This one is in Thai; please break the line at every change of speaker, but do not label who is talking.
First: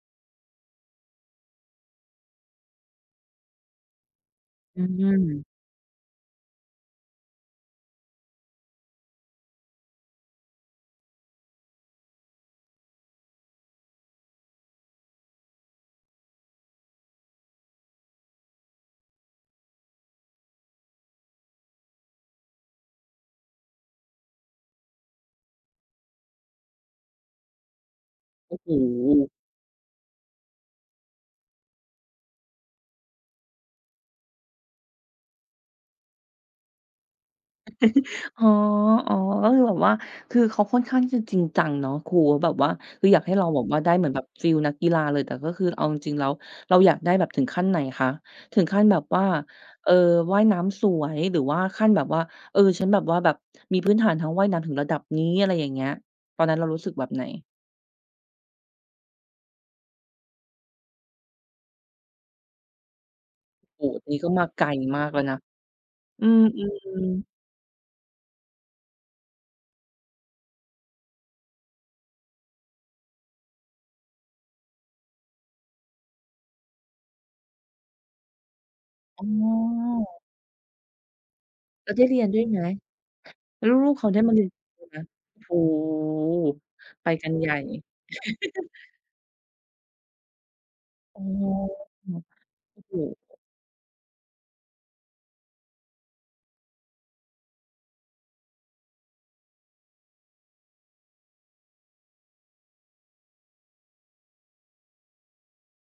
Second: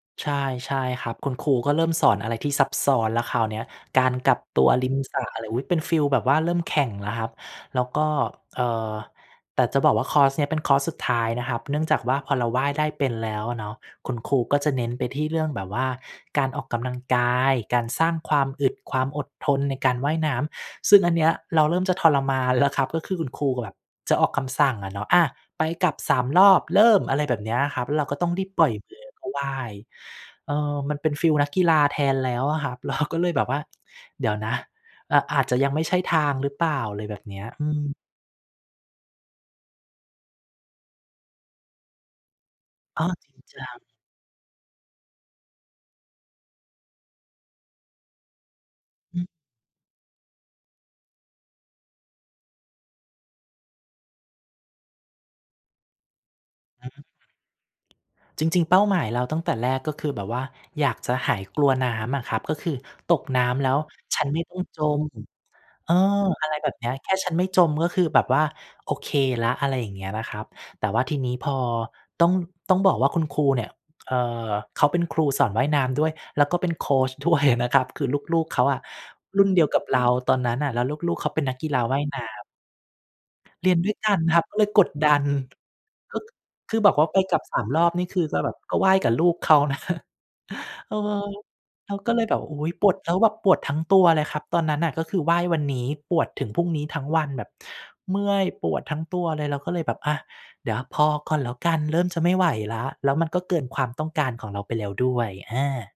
ใช่ ใช่ครับ คุณครูก็เริ่มสอนอะไรที่ซับซ้อนแล้วคราวเนี้ย การกลับตัว
อื
ริมสระอะไ
ม
ร อุ๊ย เป็นฟีลแบบว่า เริ่มแข่งแล้วครับ แล้วก็ เอ่อ แต่จะบอกว่า คอร์สนี้เป็นคอร์สสุดท้ายนะครับ เนื่องจากว่า พอเราว่ายได้เป็นแล้วอะเนาะ คุณครูก็จะเน้นไปที่เรื่องแบบว่า การออกกำลังกาย การสร้างความอึด ความอดทนในการว่ายน้ำ ซึ่งอันเนี้ยเราเริ่มจะทรมานแล้วครับ ก็คือคุณครูแบบจะออกคำสั่งอะเนาะ "อา ไปกลับ 3 รอบ เริ่ม" อะไรแบบนี้อะครับ แล้วเราก็ต้องรีบ
โอ้
ปล่
โ
อย [unintelligible] ก็
ฮ
ว่าย เอ่อ มันเป็นฟีลนักกีฬาแทนแล้วอะครับ เราก็เลยแบบว่า เดี๋ยวนะ อ อาจจะยังไม่ใช่ทางหรือเปล่า อะไรแบบเนี้ย อืม
อ๋อ อ๋อ ก็คือแบบว่า คือเขาค่อนข้างที่จะจริงจังเนาะ ครูเขาแบบว่า
อ๋
ค
อ
ืออยาก
จร
ให
ิ
้
ง
เรา
จ
แบ
ั
บว่า
ง
ได้เหมือนแบบฟีลนักกีฬาเลย แต่ก็คือเอาจริง ๆ แล้วเราอยากได้แบบถึงขั้นไหนคะ ถึงขั้นแบบ
ฮ
ว
ึ
่า เออ ว่ายน้ำสวย หรือว่าขั้นแบบว่า เออ ฉันแบบว่า แบบมี พื้นฐานทางว่ายน้ำถึงระดับนี้ อะไรอย่างเงี้ย ตอนนั้นเรารู้
อื
สึ
ม
กแบบไหน?
จริง ๆ เป้าหมายเราตั้งแต่แรก ก็คือแบบว่าอยากจะหายกลัวน้ำอะครับ ก็คือตกน้ำแล้ว
โอ้ อันนี้
ฉั
ก
น
็
ไม่
มา
ต้อ
ไก
ง
ล
จ
ม
ม
ากแล้วนะ
เอ่อ
อื
อะไรแบบนี้ แ
ม
ค่
ๆ
ฉันไม่จม ก็คือแบบว่าโอเคแล้ว อะไรอย่างเงี้ยนะครับ แต่ว่าทีนี้พอ ต้อง ต้องบอกว่าคุณครูเนี่ย เอ่อ เขาเป็นครูสอนว่ายน้ำด้วย แล้วก็เป็นโคชด้วยอะนะครับ คือ ลูก ๆ เขาอะ
อ๋
รุ่นเดียวกับเรา
อ
ตอนนั้นน่ะ แล้วลูก ๆ เขาเป็นนักกีฬา
แล้ว
ว่
ไ
า
ด้
ย
เร
น
ี
้
ยนด้ว
ำ
ยไหม แล้
เ
ว
รียน
ล
ด้
ู
ว
ก
ย
ๆ เข
ก
า
ั
ได
น
้มา
ค
เ
ร
ร
ั
ี
บ
ยน
ก็เลย
ก
ก
ัน
ด
ไหม?
ดัน
โอ้
ก็ คือแบบว่
ไป
าไป
กัน
กลับ
ใหญ
ส
่
าม รอบนี่ คือจะแบบ ก็ว่ายกับลูกเขา นะ เอ
อ๋อ
อ เราก็เลยแบบ อุ๊ย
ก็
ป
ถ
วด
ู
แล้
ก
วแบบปวดทั้งตัวเลยครับ ตอนนั้นน่ะ ก็คือว่ายวันนี้ ปวดถึงพรุ่งนี้ทั้งวัน แบบเมื่อยปวดทั้งตัวเลย เราก็เลยแบบ อา เดี๋ยวพอก่อนแล้วกัน เริ่มจะไม่ไหวแล้ว แล้วมันก็เกินความต้องการของเราไปแล้วด้วย อา